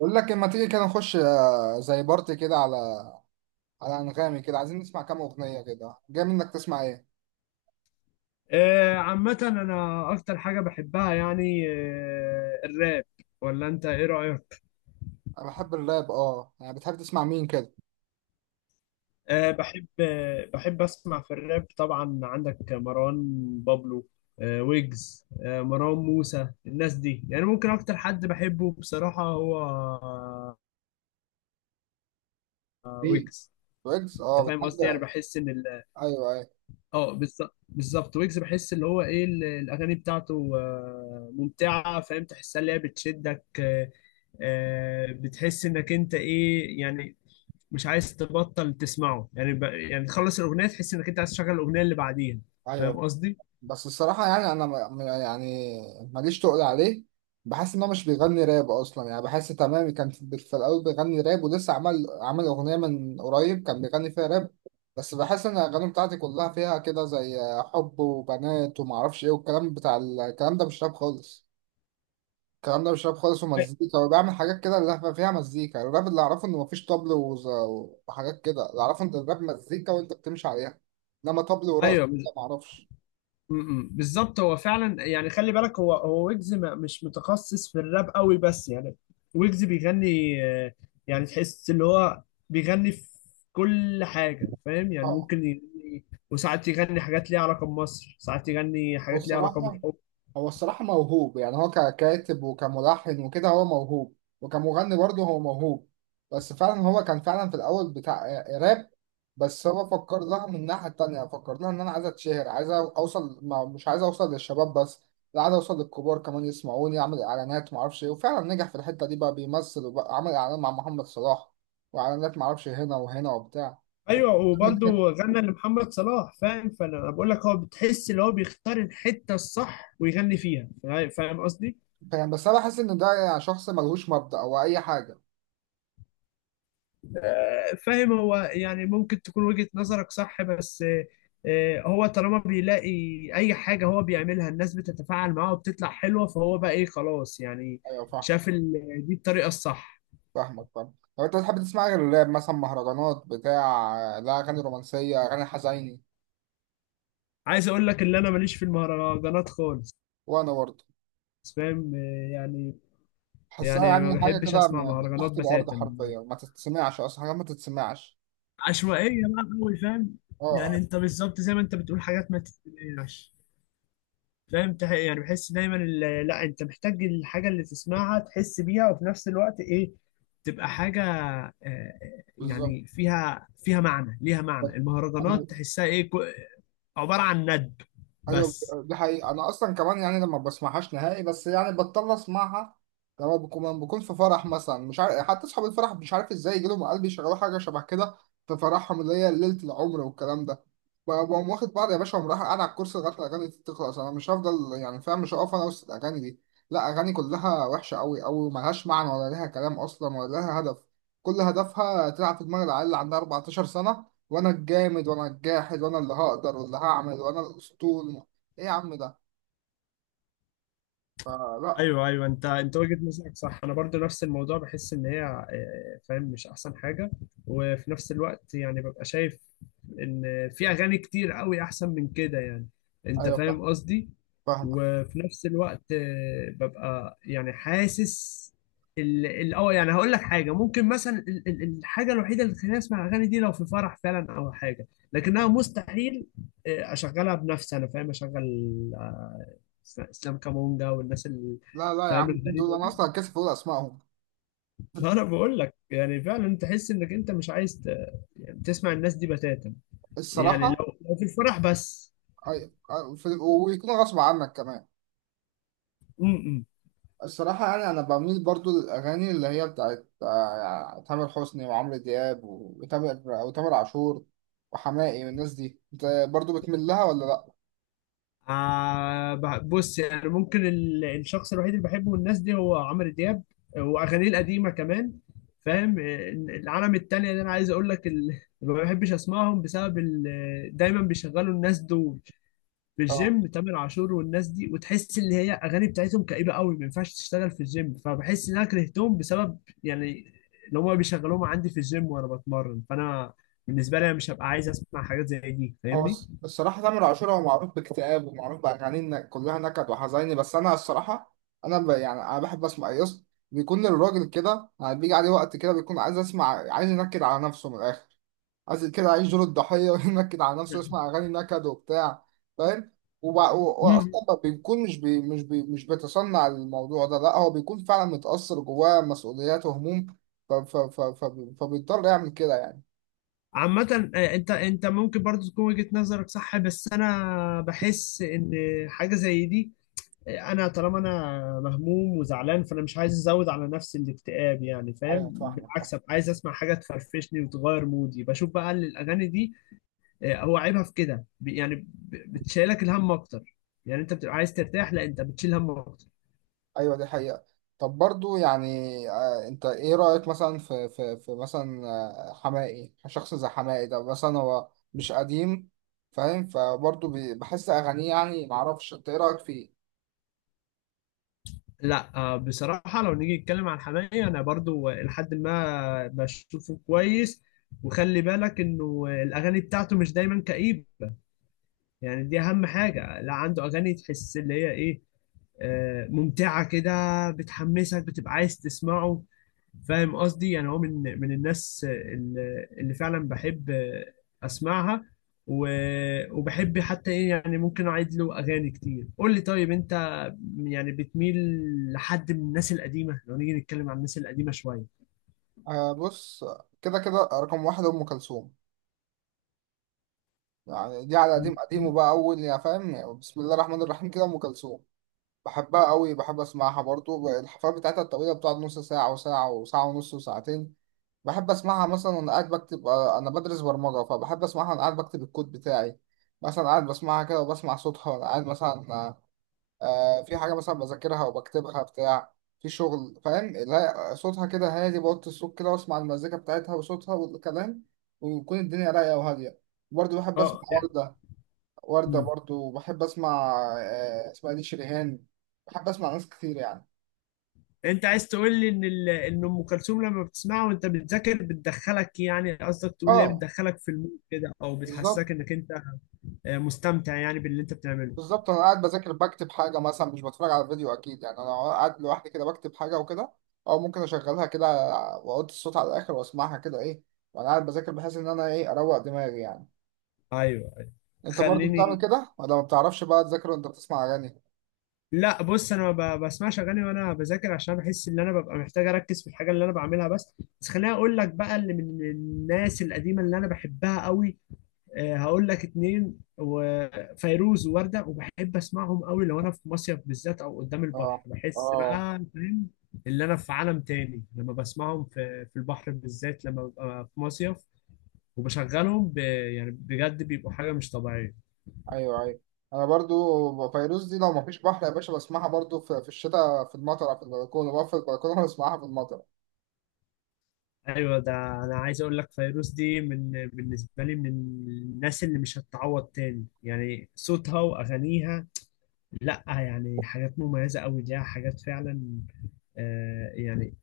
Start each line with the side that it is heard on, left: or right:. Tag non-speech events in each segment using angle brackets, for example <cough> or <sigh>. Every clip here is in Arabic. right: بقول لك اما تيجي كده نخش زي بارتي كده على على انغامي كده عايزين نسمع كام اغنيه كده جاي منك تسمع ايه.
left: آه، عامة أنا أكتر حاجة بحبها يعني الراب ولا أنت إيه رأيك؟
right: انا بحب الراب اه، يعني بتحب تسمع مين كده؟
left: أه بحب آه، بحب أسمع في الراب. طبعا عندك مروان بابلو، ويجز، مروان موسى. الناس دي يعني ممكن أكتر حد بحبه بصراحة هو
right: مين؟
left: ويجز.
right: ويجز،
left: أنت
right: اه
left: فاهم قصدي؟ يعني
right: بتحب.
left: بحس إن
right: ايوه ايوه
left: اه بالظبط بالظبط. ويجز بحس اللي هو ايه الاغاني بتاعته ممتعه، فاهم تحسها اللي هي بتشدك. بتحس انك انت ايه يعني، مش عايز تبطل تسمعه. يعني يعني تخلص الاغنيه تحس انك انت عايز تشغل الاغنيه اللي بعديها. فاهم
right: ايوه.
left: قصدي؟
right: بس الصراحة يعني أنا يعني ماليش تقول عليه. بحس إن هو مش بيغني راب أصلا، يعني بحس تمام كان في الأول بيغني راب، ولسه عمل أغنية من قريب كان بيغني فيها راب. بس بحس إن الأغاني بتاعتي كلها فيها كده زي حب وبنات ومعرفش إيه والكلام بتاع الكلام ده مش راب خالص. الكلام ده مش راب خالص،
left: أي-
right: ومزيكا وبيعمل حاجات كده اللي فيها مزيكا. يعني الراب اللي أعرفه إن مفيش طبل وحاجات كده، اللي أعرفه إن الراب مزيكا وأنت بتمشي عليها، إنما طبل ورقص
left: ايوه.
right: ده معرفش.
left: مم. بالظبط. هو فعلا يعني خلي بالك هو ويجز مش متخصص في الراب قوي، بس يعني ويجز بيغني. آه، يعني تحس اللي هو بيغني في كل حاجة، فاهم؟ يعني
right: طبعا.
left: ممكن يغني، وساعات يغني حاجات ليها علاقة بمصر، ساعات يغني حاجات ليها علاقة
right: والصراحة،
left: بالحب.
right: هو الصراحة موهوب، يعني هو ككاتب وكملحن وكده هو موهوب، وكمغني برضه هو موهوب. بس فعلا هو كان فعلا في الأول بتاع راب، بس هو فكر لها من الناحية التانية، فكر لها إن أنا عايز أتشهر، عايز أوصل، ما مش عايز أوصل للشباب بس، لا عايز أوصل للكبار كمان يسمعوني، أعمل إعلانات معرفش إيه. وفعلا نجح في الحتة دي، بقى بيمثل، وبقى عمل إعلان مع محمد صلاح، وإعلانات معرفش هنا وهنا وبتاع.
left: ايوه، وبرضه
right: <laughs>
left: غنى لمحمد صلاح. فاهم، فانا بقول لك هو بتحس اللي هو بيختار الحتة الصح ويغني فيها. فاهم قصدي؟
right: فاهم، بس أنا بحس إن ده يعني شخص ملهوش مبدأ أو أي حاجة.
left: فاهم. هو يعني ممكن تكون وجهة نظرك صح، بس هو طالما بيلاقي اي حاجة هو بيعملها الناس بتتفاعل معاه وبتطلع حلوة، فهو بقى ايه، خلاص يعني.
right: أيوة فاهم.
left: شاف دي الطريقة الصح.
right: فاهمك فاهم. طب انت بتحب تسمع غير الراب مثلا؟ مهرجانات بتاع؟ لا، اغاني رومانسيه، اغاني حزيني؟
left: عايز اقول لك ان انا ماليش في المهرجانات خالص.
right: وانا برضه
left: فاهم يعني،
right: بحسها يعني
left: ما
right: حاجه
left: بحبش
right: كده
left: اسمع
right: من
left: مهرجانات
right: تحت الارض
left: بتاتا،
right: حرفيا، ما تتسمعش اصلا، حاجه ما تتسمعش.
left: عشوائية بقى قوي، فاهم؟ يعني
right: اه
left: انت بالظبط زي ما انت بتقول حاجات ما تتسمعش. فاهم، يعني بحس دايما لا، انت محتاج الحاجه اللي تسمعها تحس بيها، وفي نفس الوقت ايه، تبقى حاجه آه،
right: بالظبط.
left: يعني فيها معنى، ليها معنى. المهرجانات تحسها ايه، عباره عن ند
right: ايوه
left: بس.
right: دي حقيقة. انا اصلا كمان يعني لما بسمعهاش نهائي، بس يعني بضطر اسمعها لما بكون في فرح مثلا، مش عارف حتى اصحاب الفرح مش عارف ازاي يجيلهم قلبي يشغلوا حاجة شبه كده في فرحهم اللي هي ليلة العمر والكلام ده. بقوم واخد بعض يا باشا ومروح قاعد على الكرسي لغاية الاغاني دي تخلص. انا مش هفضل، يعني فاهم، مش هقف انا وسط الاغاني دي. لا اغاني كلها وحشة قوي، او ملهاش معنى، ولا ليها كلام اصلا، ولا ليها هدف. كل هدفها تلعب في دماغ العيال اللي عندها 14 سنة، وانا الجامد وانا الجاحد وانا اللي هقدر واللي هعمل وانا الاسطول. ايه يا عم ده؟ فلا.
left: ايوه، ايوه، انت وجهة نظرك صح. انا برضو نفس الموضوع، بحس ان هي فاهم مش احسن حاجه، وفي نفس الوقت يعني ببقى شايف ان في اغاني كتير قوي احسن من كده يعني. انت
right: ايوه فاهم.
left: فاهم قصدي؟
right: فاهمك.
left: وفي نفس الوقت ببقى يعني حاسس يعني هقول لك حاجه، ممكن مثلا الحاجه الوحيده اللي تخليني اسمع الاغاني دي لو في فرح فعلا او حاجه، لكنها مستحيل اشغلها بنفسي انا. فاهم، اشغل اسلام كامونجا والناس اللي
right: لا لا يا عم،
left: فاهم
right: مين دول؟
left: الغريبه
right: انا
left: دي.
right: اصلا كاسف اقول اسمائهم.
left: ما انا بقول لك يعني فعلا تحس انك انت مش عايز يعني تسمع الناس دي بتاتا، يعني
right: الصراحه.
left: لو في الفرح بس.
right: ايوه أيوة، في- ويكون غصب عنك كمان.
left: امم
right: الصراحه يعني انا بميل برضو للاغاني اللي هي بتاعت يعني تامر حسني وعمرو دياب وتامر عاشور وحماقي والناس دي. انت برضو بتميل لها ولا
left: بص يعني، ممكن الشخص الوحيد اللي بحبه من الناس دي هو عمرو دياب، واغانيه القديمه كمان. فاهم العالم التانية اللي انا عايز اقول لك <laughs> ما بحبش اسمعهم بسبب دايما بيشغلوا الناس دول في
right: لا؟
left: الجيم، تامر عاشور والناس دي، وتحس ان هي اغاني بتاعتهم كئيبه قوي، ما ينفعش تشتغل في الجيم، فبحس ان انا كرهتهم بسبب يعني اللي هم بيشغلوهم عندي في الجيم وانا بتمرن. فانا بالنسبه لي انا مش هبقى عايز اسمع حاجات زي دي،
right: هو
left: فاهمني؟
right: الصراحة تامر عاشور هو معروف باكتئاب ومعروف بأغاني إن كلها نكد وحزيني. بس أنا الصراحة أنا يعني أنا بحب أسمع يس. بيكون الراجل كده يعني بيجي عليه وقت كده بيكون عايز أسمع، عايز ينكد على نفسه من الآخر، عايز كده يعيش دور الضحية <laughs> وينكد على نفسه، يسمع أغاني نكد وبتاع. فاهم. وب... و...
left: مم.
right: وأصلا ما بيكون مش بيتصنع الموضوع ده، لا هو بيكون فعلا متأثر جواه مسؤوليات وهموم. ف... ف... ف... ف... فبيضطر يعمل كده يعني.
left: عامة انت ممكن برضو تكون وجهة نظرك صح، بس انا بحس ان حاجة زي دي، انا طالما انا مهموم وزعلان فانا مش عايز ازود على نفسي الاكتئاب يعني. فاهم،
right: أيوة فاهمك.
left: بالعكس أبقى عايز اسمع حاجه تفرفشني وتغير مودي. بشوف بقى ان الاغاني دي هو عيبها في كده، بتشيلك الهم اكتر. يعني انت بتبقى عايز ترتاح، لا انت بتشيل هم اكتر.
right: ايوه دي حقيقة. طب برضو يعني آه انت ايه رأيك مثلا في مثلا حماقي، شخص زي حماقي ده مثلا هو مش قديم، فاهم، فبرضو بحس اغانيه يعني معرفش انت ايه رأيك فيه؟
left: لا بصراحه لو نيجي نتكلم عن حماقي، انا برضو لحد ما بشوفه كويس. وخلي بالك انه الاغاني بتاعته مش دايما كئيبه، يعني دي اهم حاجه. لا عنده اغاني تحس اللي هي ايه ممتعة كده، بتحمسك، بتبقى عايز تسمعه. فاهم قصدي؟ يعني هو من الناس اللي فعلا بحب اسمعها، وبحب حتى ايه يعني، ممكن اعيد له اغاني كتير. قول لي طيب انت يعني بتميل لحد من الناس القديمه؟ لو نيجي نتكلم عن الناس القديمه شويه.
right: آه بص، كده كده رقم واحد ام كلثوم. يعني دي على
left: م-
right: قديم قديم،
left: م-
right: وبقى اول يا فاهم بسم الله الرحمن الرحيم كده، ام كلثوم. بحبها قوي، بحب اسمعها برضو الحفلات بتاعتها الطويلة، بتقعد نص ساعة وساعة وساعة ونص وساعتين. بحب اسمعها مثلا وانا قاعد بكتب، انا بدرس برمجه، فبحب اسمعها وانا قاعد بكتب الكود بتاعي. مثلا قاعد بسمعها كده وبسمع صوتها وانا قاعد مثلا، في حاجه مثلا بذاكرها وبكتبها بتاع، في شغل فاهم. لا صوتها كده هادي، بوطي الصوت كده واسمع المزيكا بتاعتها وصوتها والكلام، ويكون الدنيا رايقه وهاديه. برضه بحب اسمع
left: اه. لا.
right: ورده. ورده
left: م.
right: برضه، وبحب اسمع، اسمها دي شريهان. بحب اسمع ناس كتير يعني.
left: انت عايز تقول لي ان ان ام كلثوم لما بتسمعها وانت بتذاكر بتدخلك، يعني قصدك تقول لي
right: اه
left: بتدخلك في المود كده، او
right: بالظبط
left: بتحسسك انك انت مستمتع يعني باللي انت بتعمله.
right: بالظبط. انا قاعد بذاكر، بكتب حاجه مثلا، مش بتفرج على فيديو اكيد يعني، انا قاعد لوحدي كده بكتب حاجه وكده، او ممكن اشغلها كده واحط الصوت على الاخر واسمعها كده ايه وانا قاعد بذاكر، بحيث ان انا ايه اروق دماغي يعني.
left: ايوه، ايوه.
right: انت برضو بتعمل
left: خليني،
right: كده ولا ما بتعرفش بقى تذاكر وانت بتسمع اغاني؟
left: لا بص، انا ما بسمعش اغاني وانا بذاكر، عشان بحس ان انا ببقى محتاج اركز في الحاجه اللي انا بعملها. بس خليني اقول لك بقى اللي من الناس القديمه اللي انا بحبها قوي. هقول لك اتنين، وفيروز ووردة، وبحب اسمعهم قوي لو انا في مصيف بالذات او قدام
right: اه
left: البحر. بحس
right: اه.
left: بقى فاهم اللي انا في عالم تاني لما بسمعهم في البحر بالذات، لما ببقى في مصيف وبشغلهم، يعني بجد بيبقوا حاجه مش طبيعيه.
right: ايوه ايوه. انا برضو فيروز دي لو ما فيش بحر يا باشا بسمعها برضو في, في الشتاء في المطر على البلكونه، بقف في البلكونه <laughs> واسمعها في المطر.
left: ايوه ده. انا عايز اقول لك فيروز دي بالنسبه لي من الناس اللي مش هتتعوض تاني، يعني صوتها واغانيها لا، يعني حاجات مميزه قوي، ليها حاجات فعلا آه يعني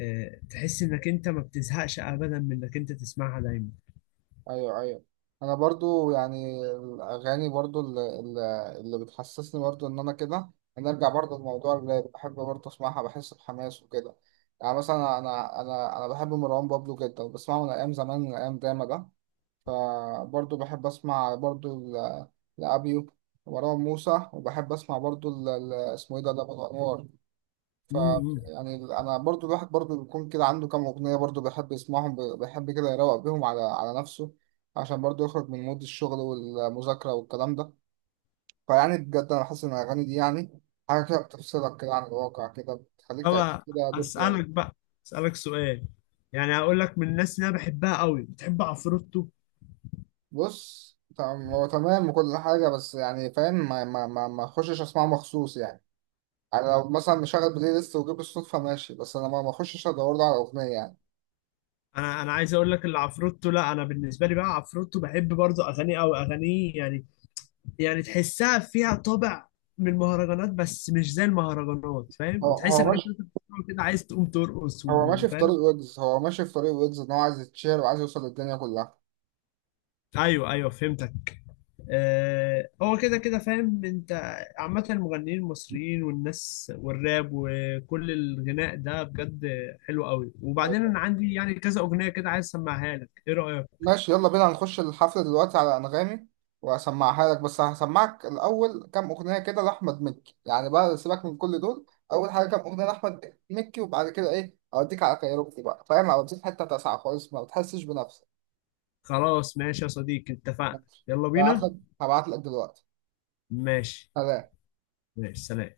left: تحس انك انت ما بتزهقش ابدا من انك انت تسمعها دايما.
right: ايوه ايوه. انا برضو يعني الاغاني برضو اللي, اللي بتحسسني برضو ان انا كده، انا ارجع برضو لموضوع الراب، بحب برضو اسمعها، بحس بحماس وكده. يعني مثلا انا بحب مروان بابلو جدا، بسمعه من ايام زمان من ايام داما ده. فبرضو بحب اسمع برضو لابيو ومروان موسى، وبحب اسمع برضو اسمه ايه ده لابو الانوار. ف
left: امم
right: يعني انا برضو الواحد برضو بيكون كده عنده كام اغنيه، برضو بيحب يسمعهم، بيحب كده يروق بيهم على على نفسه، عشان برضو يخرج من مود الشغل والمذاكره والكلام ده. فيعني بجد انا حاسس ان الاغاني دي يعني حاجه كده بتفصلك كده عن الواقع، كده بتخليك تعيش
left: طب
right: كده دور تاني.
left: اسالك بقى اسالك سؤال. يعني هقول لك من الناس اللي انا بحبها قوي، بتحب عفروتو؟
right: بص تمام، هو تمام وكل حاجه، بس يعني فاهم ما اخشش اسمعه مخصوص يعني. انا لو مثلا مشغل بلاي ليست وجيب الصدفه، ماشي، بس انا ما اخشش ادور له على اغنيه يعني.
left: انا عايز اقول لك اللي عفروتو، لا انا بالنسبه لي بقى عفروتو بحب برضه اغانيه قوي، اغانيه يعني، يعني تحسها فيها طابع من المهرجانات بس مش زي المهرجانات. فاهم،
right: هو
left: وتحس
right: هو
left: انك انت بتسمعه كده عايز تقوم ترقص
right: هو ماشي في طريق
left: وفاهم.
right: ويجز، هو ماشي في طريق ويجز ان هو عايز يتشهر وعايز يوصل للدنيا كلها.
left: ايوه، ايوه، فهمتك. آه، هو كده كده فاهم انت. عامة المغنيين المصريين والناس والراب وكل الغناء ده بجد حلو قوي، وبعدين
right: ايوه
left: انا عندي يعني كذا اغنية كده عايز اسمعها لك، ايه رأيك؟
right: ماشي، يلا بينا هنخش الحفلة دلوقتي على أنغامي وهسمعها لك، بس هسمعك الأول كام أغنية كده لأحمد مكي، يعني بقى سيبك من كل دول. أول حاجة كام أغنية لأحمد مكي، وبعد كده إيه أوديك على كايروكي بقى فاهم، أوديك حتة تسعة خالص ما بتحسش بنفسك.
left: خلاص، ماشي يا صديقي، اتفقنا.
right: ماشي.
left: يلا
right: هبعت
left: بينا.
right: لك هبعت لك دلوقتي.
left: ماشي.
right: سلام.
left: ماشي، سلام.